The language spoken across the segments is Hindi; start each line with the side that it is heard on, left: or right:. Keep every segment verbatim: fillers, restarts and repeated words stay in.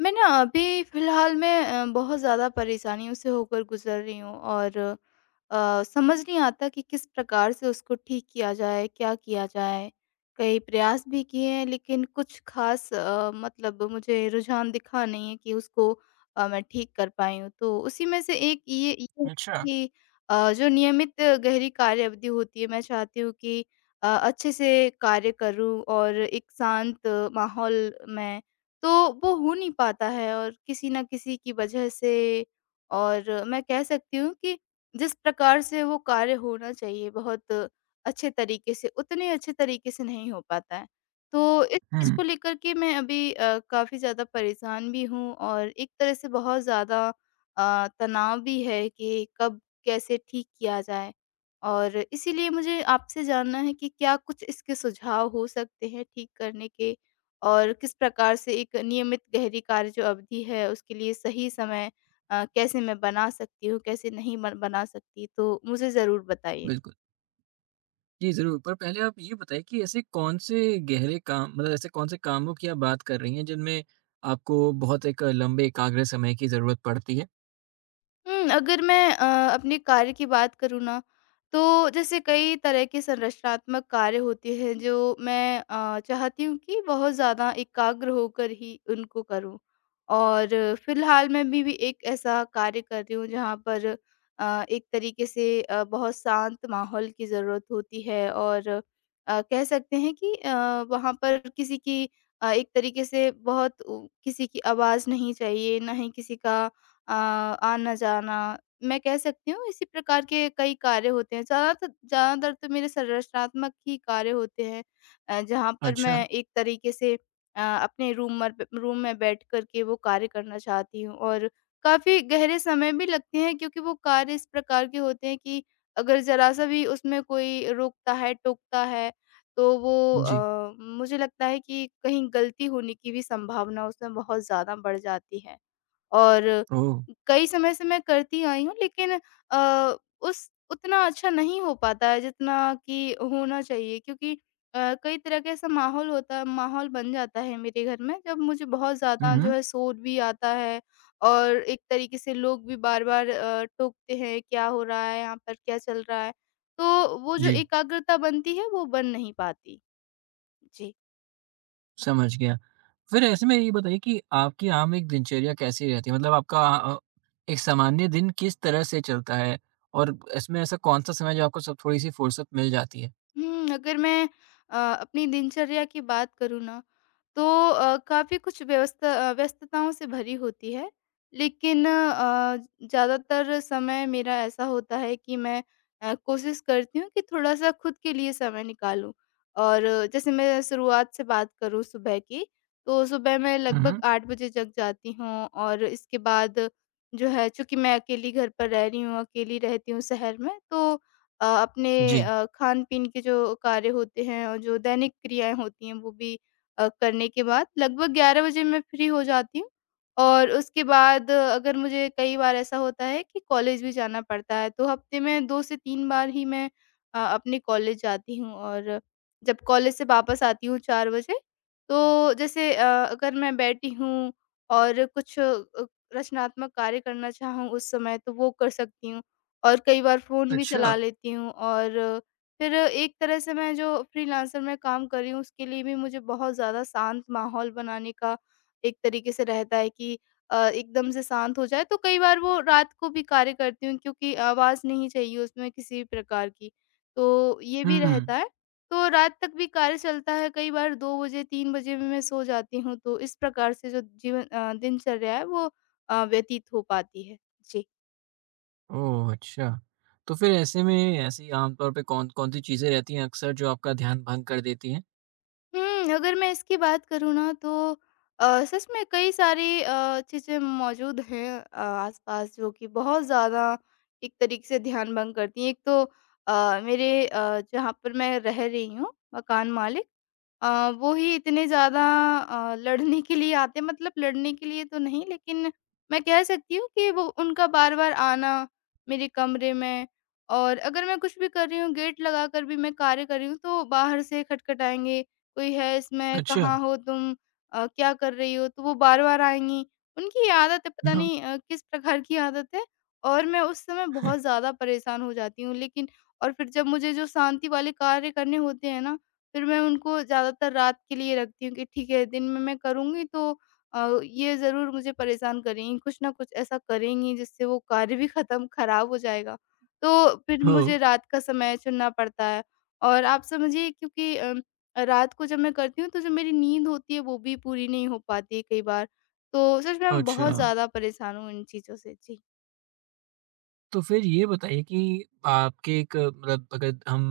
left: मैं ना अभी फ़िलहाल मैं अ, बहुत ज़्यादा परेशानियों से होकर गुज़र रही हूँ और अ, समझ नहीं आता कि किस प्रकार से उसको ठीक किया जाए, क्या किया जाए। कई प्रयास भी किए हैं लेकिन कुछ ख़ास अ, मतलब मुझे रुझान दिखा नहीं है कि उसको अ, मैं ठीक कर पाई हूँ। तो उसी में से एक ये ये
right: अच्छा।
left: कि अ, जो नियमित गहरी कार्य अवधि होती है, मैं चाहती हूँ कि अ, अच्छे से कार्य करूँ और एक शांत माहौल में तो वो हो नहीं पाता है और किसी न किसी की वजह से, और मैं कह सकती हूँ कि जिस प्रकार से वो कार्य होना चाहिए बहुत अच्छे तरीके से, उतने अच्छे तरीके से नहीं हो पाता है। तो इस चीज़
right: हुँ,
left: को लेकर के मैं अभी अ, काफ़ी ज़्यादा परेशान भी हूँ और एक तरह से बहुत ज़्यादा अ, तनाव भी है कि कब कैसे ठीक किया जाए। और इसीलिए मुझे आपसे जानना है कि क्या कुछ इसके सुझाव हो सकते हैं ठीक करने के? और किस प्रकार से एक नियमित गहरी कार्य जो अवधि है उसके लिए सही समय अ, कैसे मैं बना सकती हूँ, कैसे नहीं बन बना सकती? तो मुझे ज़रूर बताइए।
right: बिल्कुल। जी, ज़रूर। पर पहले आप ये बताइए कि ऐसे कौन से गहरे काम मतलब ऐसे कौन से कामों की आप बात कर रही हैं जिनमें आपको बहुत एक लंबे एकाग्र समय की ज़रूरत पड़ती है?
left: हुँ, अगर मैं अ, अपने कार्य की बात करूँ ना, तो जैसे कई तरह के संरचनात्मक कार्य होते हैं जो मैं अ, चाहती हूँ कि बहुत ज़्यादा एकाग्र होकर ही उनको करूँ। और फिलहाल मैं भी भी एक ऐसा कार्य कर रही हूँ जहाँ पर अ, एक तरीके से अ, बहुत शांत माहौल की ज़रूरत होती है और अ, कह सकते हैं कि अ, वहाँ पर किसी की अ, एक तरीके से बहुत उ किसी की आवाज़ नहीं चाहिए, ना ही किसी का अ, आना-जाना, मैं कह सकती हूँ इसी प्रकार के कई कार्य होते हैं। ज़्यादातर ज़्यादातर तो मेरे संरचनात्मक ही कार्य होते हैं अ, जहाँ पर
right: अच्छा।
left: मैं एक तरीके से अ, अपने रूम मर प रूम में बैठ कर के वो कार्य करना चाहती हूँ और काफ़ी गहरे समय भी लगते हैं क्योंकि वो कार्य इस प्रकार के होते हैं कि अगर ज़रा-सा भी उसमें कोई रोकता है, टोकता है, तो वो
right: जी।
left: अ, मुझे लगता है कि कहीं गलती होने की भी संभावना उसमें बहुत ज़्यादा बढ़ जाती है। और
right: ओह!
left: कई समय से मैं करती आई हूँ लेकिन अ, उस उतना अच्छा नहीं हो पाता है जितना कि होना चाहिए क्योंकि अ, कई तरह का ऐसा माहौल होता है माहौल बन जाता है मेरे घर में जब मुझे बहुत
right: हुँ,
left: ज़्यादा जो
right: हुँ।
left: है शोर भी आता है और एक तरीके से लोग भी बार-बार अ, टोकते हैं क्या हो रहा है यहाँ पर क्या चल रहा है। तो वो जो
right: जी,
left: एकाग्रता बनती है वो बन नहीं पाती। जी।
right: समझ गया। फिर ऐसे में ये बताइए कि आपकी आम एक दिनचर्या कैसी रहती है? मतलब आपका अ, एक सामान्य दिन किस तरह से चलता है? और इसमें ऐसा कौन-सा समय है जो आपको सब थोड़ी-सी फुर्सत मिल जाती है?
left: हुँ, अगर मैं अ, अपनी दिनचर्या की बात करूँ ना, तो अ, काफ़ी कुछ व्यवस्था अ, व्यस्तताओं से भरी होती है। लेकिन अ, ज़्यादातर समय मेरा ऐसा होता है कि मैं अ, कोशिश करती हूँ कि थोड़ा-सा खुद के लिए समय निकालूँ। और जैसे मैं शुरुआत से बात करूँ सुबह की, तो सुबह मैं
right: हुँ,
left: लगभग
right: हुँ।
left: आठ बजे जग जाती हूँ और इसके बाद जो है, चूँकि मैं अकेली घर पर रह रही हूँ, अकेली रहती हूँ शहर में, तो अ, अपने
right: जी।
left: अ, खान-पीन के जो कार्य होते हैं और जो दैनिक क्रियाएँ होती हैं वो भी अ, करने के बाद लगभग ग्यारह बजे मैं फ्री हो जाती हूँ। और उसके बाद अ, अगर मुझे कई बार ऐसा होता है कि कॉलेज भी जाना पड़ता है तो हफ्ते में दो से तीन बार ही मैं अ, अपने कॉलेज जाती हूँ, और जब कॉलेज से वापस आती हूँ चार बजे तो जैसे अ, अगर मैं बैठी हूँ और कुछ अ, रचनात्मक कार्य करना चाहूँ उस समय तो वो कर सकती हूँ। और कई बार फ़ोन भी चला
right: अच्छा।
left: लेती हूँ, और फिर एक तरह से मैं जो फ्रीलांसर में काम कर रही हूँ उसके लिए भी मुझे बहुत ज़्यादा शांत माहौल बनाने का एक तरीके से रहता है कि अ, एकदम से शांत हो जाए, तो कई बार वो रात को भी कार्य करती हूँ क्योंकि आवाज़ नहीं चाहिए उसमें किसी भी प्रकार की। तो ये भी
right: हुँ।
left: रहता है। तो रात तक भी कार्य चलता है, कई बार दो बजे तीन बजे भी मैं सो जाती हूँ, तो इस प्रकार से जो जीवन अ, दिनचर्या है वो अ, व्यतीत हो पाती है। जी।
right: ओह! अच्छा। तो फिर ऐसे में ऐसी आम तौर पे कौन-कौन सी चीज़ें रहती हैं अक्सर जो आपका ध्यान भंग कर देती हैं?
left: हुँ, अगर मैं इसकी बात करूँ ना, तो अ, सच में कई सारी अ, चीज़ें मौजूद हैं अ, आस-पास जो कि बहुत ज़्यादा एक तरीके से ध्यान भंग करती हैं। एक तो अ, मेरे अ, जहाँ पर मैं रह रही हूँ मकान मालिक अ, वो ही इतने ज़्यादा अ, लड़ने के लिए आते हैं, मतलब लड़ने के लिए तो नहीं, लेकिन मैं कह सकती हूँ कि वो उनका बार-बार आना मेरे कमरे में, और अगर मैं कुछ भी कर रही हूँ, गेट लगाकर भी मैं कार्य कर रही हूँ तो बाहर से खटखटाएँगे, "कोई है इसमें?
right: अच्छा।
left: कहाँ हो तुम? अ, क्या कर रही हो?" तो वो बार-बार आएँगी। उनकी ये आदत है, पता नहीं अ, किस प्रकार की आदत है, और मैं उस समय बहुत ज़्यादा परेशान हो जाती हूँ, लेकिन और फिर जब मुझे जो शांति वाले कार्य करने होते हैं ना, फिर मैं उनको ज़्यादातर रात के लिए रखती हूँ कि ठीक है दिन में मैं करूँगी, तो अ, ये ज़रूर मुझे परेशान करेंगी, कुछ ना कुछ ऐसा करेंगी जिससे वो कार्य भी ख़त्म ख़राब हो जाएगा। तो फिर
right: ओह!
left: मुझे रात का समय चुनना पड़ता है, और आप समझिए क्योंकि अ, रात को जब मैं करती हूँ तो जो मेरी नींद होती है वो भी पूरी नहीं हो पाती है कई बार। तो सच में मैं
right: अच्छा।
left: बहुत ज़्यादा परेशान हूँ इन चीज़ों से। जी।
right: तो फिर ये बताइए कि आपके एक मतलब अगर हम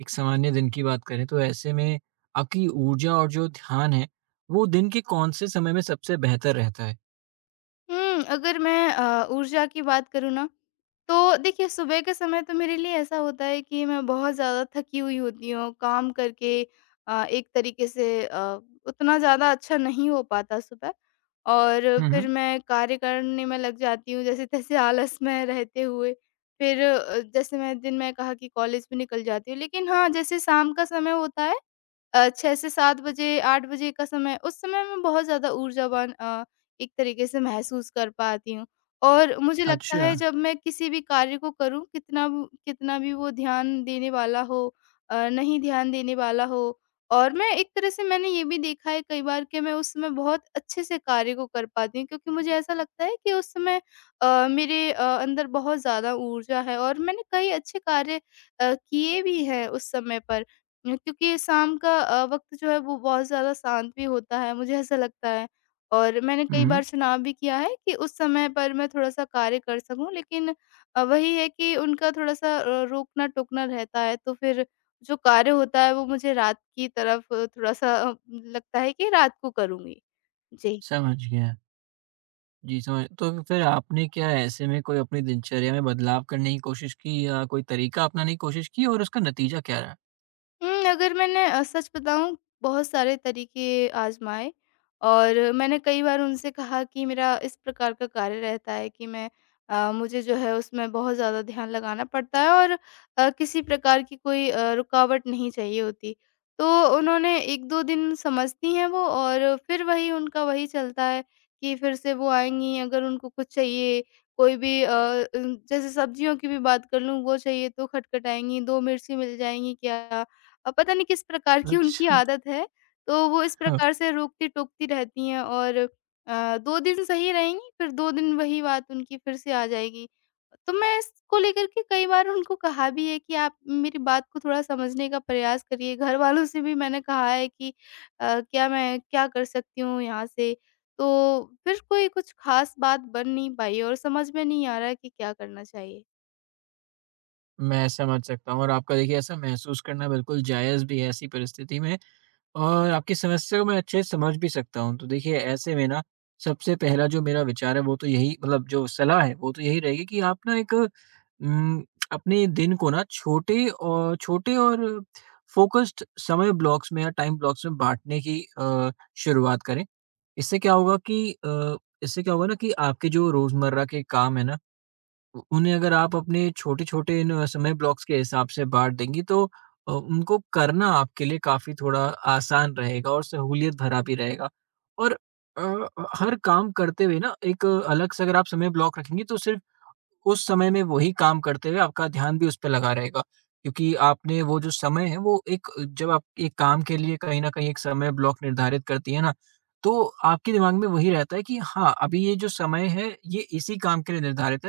right: एक सामान्य दिन की बात करें तो ऐसे में आपकी ऊर्जा और जो ध्यान है वो दिन के कौन से समय में सबसे बेहतर रहता है?
left: हुँ, अगर मैं अ, ऊर्जा की बात करूँ ना, तो देखिए सुबह के समय तो मेरे लिए ऐसा होता है कि मैं बहुत ज़्यादा थकी हुई होती हूँ, काम करके अ, एक तरीके से अ, उतना ज़्यादा अच्छा नहीं हो पाता सुबह, और
right: हुँ,
left: फिर
right: हुँ।
left: मैं कार्य करने में लग जाती हूँ जैसे-तैसे आलस में रहते हुए। फिर अ, जैसे मैं दिन में कहा कि कॉलेज भी निकल जाती हूँ, लेकिन हाँ, जैसे शाम का समय होता है अ, छह से सात बजे, आठ बजे का समय, उस समय मैं बहुत ज़्यादा ऊर्जावान अ, एक तरीके से महसूस कर पाती हूँ। और मुझे लगता
right: अच्छा।
left: है जब मैं किसी भी कार्य को करूँ, कितना व कितना भी वो ध्यान देने वाला हो अ, नहीं ध्यान देने वाला हो, और मैं एक तरह से मैंने ये भी देखा है कई बार कि मैं उस समय बहुत अच्छे से कार्य को कर पाती हूँ क्योंकि मुझे ऐसा लगता है कि उस समय अ, मेरे अ, अंदर बहुत ज़्यादा ऊर्जा है और मैंने कई अच्छे कार्य अ, किए भी हैं उस समय पर। अ, क्योंकि शाम का अ, वक़्त जो है वो बहुत ज़्यादा शांत भी होता है, मुझे ऐसा लगता है। और मैंने कई
right: हुँ,
left: बार
right: हुँ।
left: चुनाव भी किया है कि उस समय पर मैं थोड़ा-सा कार्य कर सकूँ, लेकिन अ, वही है कि उनका थोड़ा-सा अ, रोकना-टोकना रहता है, तो फिर जो कार्य होता है वो मुझे रात की तरफ थोड़ा-सा अ, लगता है कि रात को करूँगी। जी।
right: समझ गया। जी, समझ तो फिर आपने क्या ऐसे में कोई अपनी दिनचर्या में बदलाव करने की कोशिश की या कोई तरीका अपनाने की कोशिश की और उसका नतीजा क्या रहा?
left: हुँ, अगर मैंने अ, सच बताऊँ, बहुत सारे तरीके आज़माए, और मैंने कई बार उनसे कहा कि मेरा इस प्रकार का कार्य रहता है कि मैं अ, मुझे जो है उसमें बहुत ज़्यादा ध्यान लगाना पड़ता है और अ, किसी प्रकार की कोई अ, रुकावट नहीं चाहिए होती। तो उन्होंने एक दो दिन समझती हैं वो, और फिर वही उनका वही चलता है कि फिर से वो आएँगी अगर उनको कुछ चाहिए, कोई भी अ, उम, जैसे सब्जियों की भी बात कर लूँ, वो चाहिए तो खटखटाएँगी, दो मिर्ची मिल जाएँगी क्या? अ, पता नहीं किस प्रकार की उनकी
right: अच्छा।
left: आदत है, तो वो इस
right: हाँ,
left: प्रकार से रोकती-टोकती रहती हैं, और अ, दो दिन सही रहेंगी, फिर दो दिन वही बात उनकी फिर से आ जाएगी। तो मैं इसको लेकर के कई बार उनको कहा भी है कि आप मेरी बात को थोड़ा समझने का प्रयास करिए। घरवालों से भी मैंने कहा है कि अ, क्या मैं क्या कर सकती हूँ यहाँ से? तो फिर कोई कुछ ख़ास बात बन नहीं पाई और समझ में नहीं आ रहा है कि क्या करना चाहिए।
right: मैं समझ सकता हूँ, और आपका देखिए ऐसा महसूस करना बिल्कुल जायज़ भी है ऐसी परिस्थिति में, और आपकी समस्या को मैं अच्छे से समझ भी सकता हूँ। तो देखिए ऐसे में ना सबसे पहला जो मेरा विचार है वो तो यही, मतलब जो सलाह है वो तो यही रहेगी कि आप ना एक उम, अपने दिन को ना छोटे और छोटे और फ़ोकस्ड समय ब्लॉक्स में या टाइम ब्लॉक्स में बाँटने की अ, शुरुआत करें। इससे क्या होगा कि अ, इससे क्या होगा ना कि आपके जो रोज़मर्रा के काम है ना, उ उन्हें अगर आप अपने छोटे-छोटे इन अ, समय ब्लॉक्स के हिसाब से बाँट देंगी तो अ, उनको करना आपके लिए काफ़ी थोड़ा आसान रहेगा और सहूलियत भरा भी रहेगा। और अ, हर काम करते हुए ना एक अलग से अगर आप समय ब्लॉक रखेंगी तो सिर्फ़ उस समय में वही काम करते हुए आपका ध्यान भी उस पे लगा रहेगा। क्योंकि आपने वो जो समय है वो एक, जब आप एक काम के लिए कहीं न कहीं एक समय ब्लॉक निर्धारित करती हैं ना, तो आपके दिमाग में वही रहता है कि हाँ, अभी ये जो समय है ये इसी काम के लिए निर्धारित,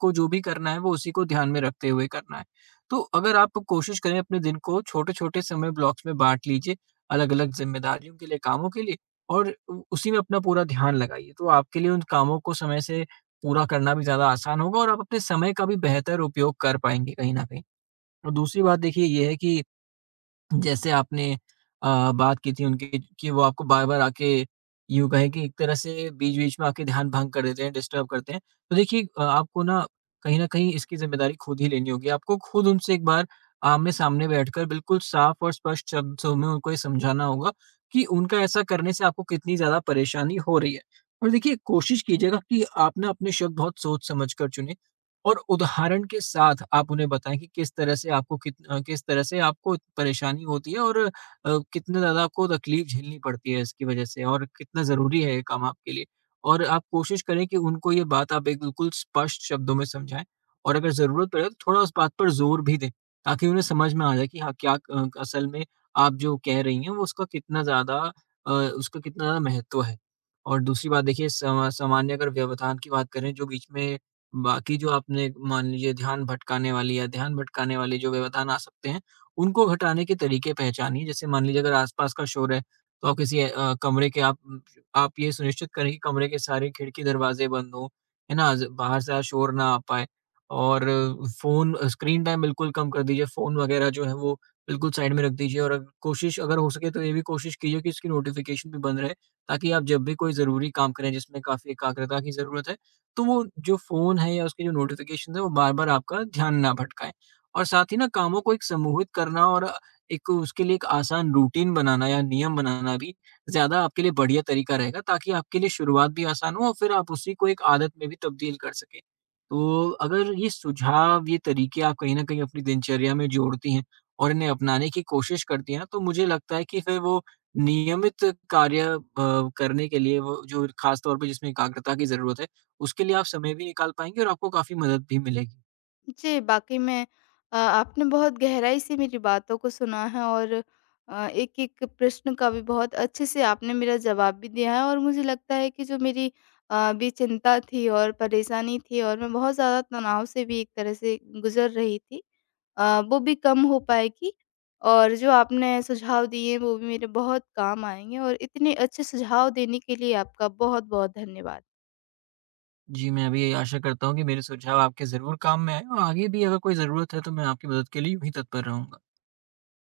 right: को जो भी करना है वो उसी को ध्यान में रखते हुए करना है। तो अगर आप कोशिश करें अपने दिन को छोटे-छोटे समय ब्लॉक्स में बाँट लीजिए, अलग-अलग ज़िम्मेदारियों के लिए, कामों के लिए, और उ उसी में अपना पूरा ध्यान लगाइए। तो आपके लिए उन कामों को समय से पूरा करना भी ज़्यादा आसान होगा और आप अपने समय का भी बेहतर उपयोग कर पाएँगे कहीं न कहीं। और दूसरी बात देखिए ये है कि जैसे आपने अ, बात की थी उनकी कि वो आपको बार-बार आके, यूँ कहें कि एक तरह से बीच-बीच में आके, ध्यान भंग कर देते हैं, डिस्टर्ब करते हैं। तो देखिए अ, आपको ना कहीं न कहीं इसकी ज़िम्मेदारी खुद ही लेनी होगी। आपको खुद उनसे एक बार आमने-सामने बैठकर बिल्कुल साफ और स्पष्ट शब्दों में उनको ये समझाना होगा कि उनका ऐसा करने से आपको कितनी ज़्यादा परेशानी हो रही है। और देखिए कोशिश कीजिएगा कि आप ना अपने शब्द बहुत सोच समझ कर चुनें, और उदाहरण के साथ आप उन्हें बताएँ कि किस तरह से आपको कित अ, किस तरह से आपको परेशानी होती है, और अ, कितने ज़्यादा आपको तकलीफ झेलनी पड़ती है इसकी वजह से, और कितना ज़रूरी है ये काम आपके लिए। और आप कोशिश करें कि उनको ये बात आप एक बिल्कुल स्पष्ट शब्दों में समझाएँ, और अगर ज़रूरत पड़े तो थोड़ा उस बात पर ज़ोर भी दें, ताकि उन्हें समझ में आ जाए कि हाँ, क्या अ, असल में आप जो कह रही हैं वो उसका कितना ज़्यादा, अ, उसका कितना ज़्यादा महत्व है। और दूसरी बात देखिए, समा सामान्य अगर व्यवधान की बात करें जो बीच में, बाकी जो आपने मान लीजिए ध्यान भटकाने वाली या ध्यान भटकाने वाले जो व्यवधान आ सकते हैं, उनको घटाने के तरीके पहचानिए। जैसे मान लीजिए अगर आसपास का शोर है, तो आप किसी अ, कमरे के आप आप ये सुनिश्चित करें कि कमरे के सारे खिड़की दरवाजे बंद हों, है ना? ज बाहर से शोर ना आ पाए। और फ़ोन स्क्रीन टाइम बिल्कुल कम कर दीजिए, फ़ोन वगैरह जो है वो बिल्कुल साइड में रख दीजिए, और अग कोशिश, अगर हो सके तो ये भी कोशिश कीजिए कि इसकी नोटिफ़िकेशन भी बंद रहे, ताकि आप जब भी कोई ज़रूरी काम करें जिसमें काफ़ी एकाग्रता की ज़रूरत है, तो वो जो फ़ोन है या उसके जो नोटिफ़िकेशंस हैं, वो बार-बार आपका ध्यान ना भटकाएँ। और साथ ही ना कामों को एक समूहित करना और एक उसके लिए एक आसान रूटीन बनाना या नियम बनाना भी ज़्यादा आपके लिए बढ़िया तरीका रहेगा, ताकि आपके लिए शुरुआत भी आसान हो और फिर आप उसी को एक आदत में भी तब्दील कर सकें। तो अगर ये सुझाव, ये तरीके आप कहीं न कहीं अपनी दिनचर्या में जोड़ती हैं और इन्हें अपनाने की कोशिश करती हैं ना, तो मुझे लगता है कि फिर वो नियमित कार्य अ, करने के लिए, वो जो ख़ास तौर पे जिसमें एकाग्रता की ज़रूरत है उसके लिए आप समय भी निकाल पाएँगे और आपको काफ़ी मदद भी मिलेगी।
left: जी, वाक़ई में अ, आपने बहुत गहराई से मेरी बातों को सुना है, और अ, एक-एक प्रश्न का भी बहुत अच्छे से आपने मेरा जवाब भी दिया है, और मुझे लगता है कि जो मेरी अ, भी चिंता थी और परेशानी थी और मैं बहुत ज़्यादा तनाव से भी एक तरह से गुज़र रही थी, अ, वो भी कम हो पाएगी, और जो आपने सुझाव दिए वो भी मेरे बहुत काम आएँगे, और इतने अच्छे सुझाव देने के लिए आपका बहुत-बहुत धन्यवाद।
right: जी, मैं अभी आशा करता हूँ कि मेरे सुझाव आपके ज़रूर काम में आएँ, और आगे भी अगर कोई ज़रूरत है तो मैं आपकी मदद के लिए यूँ ही तत्पर रहूँगा।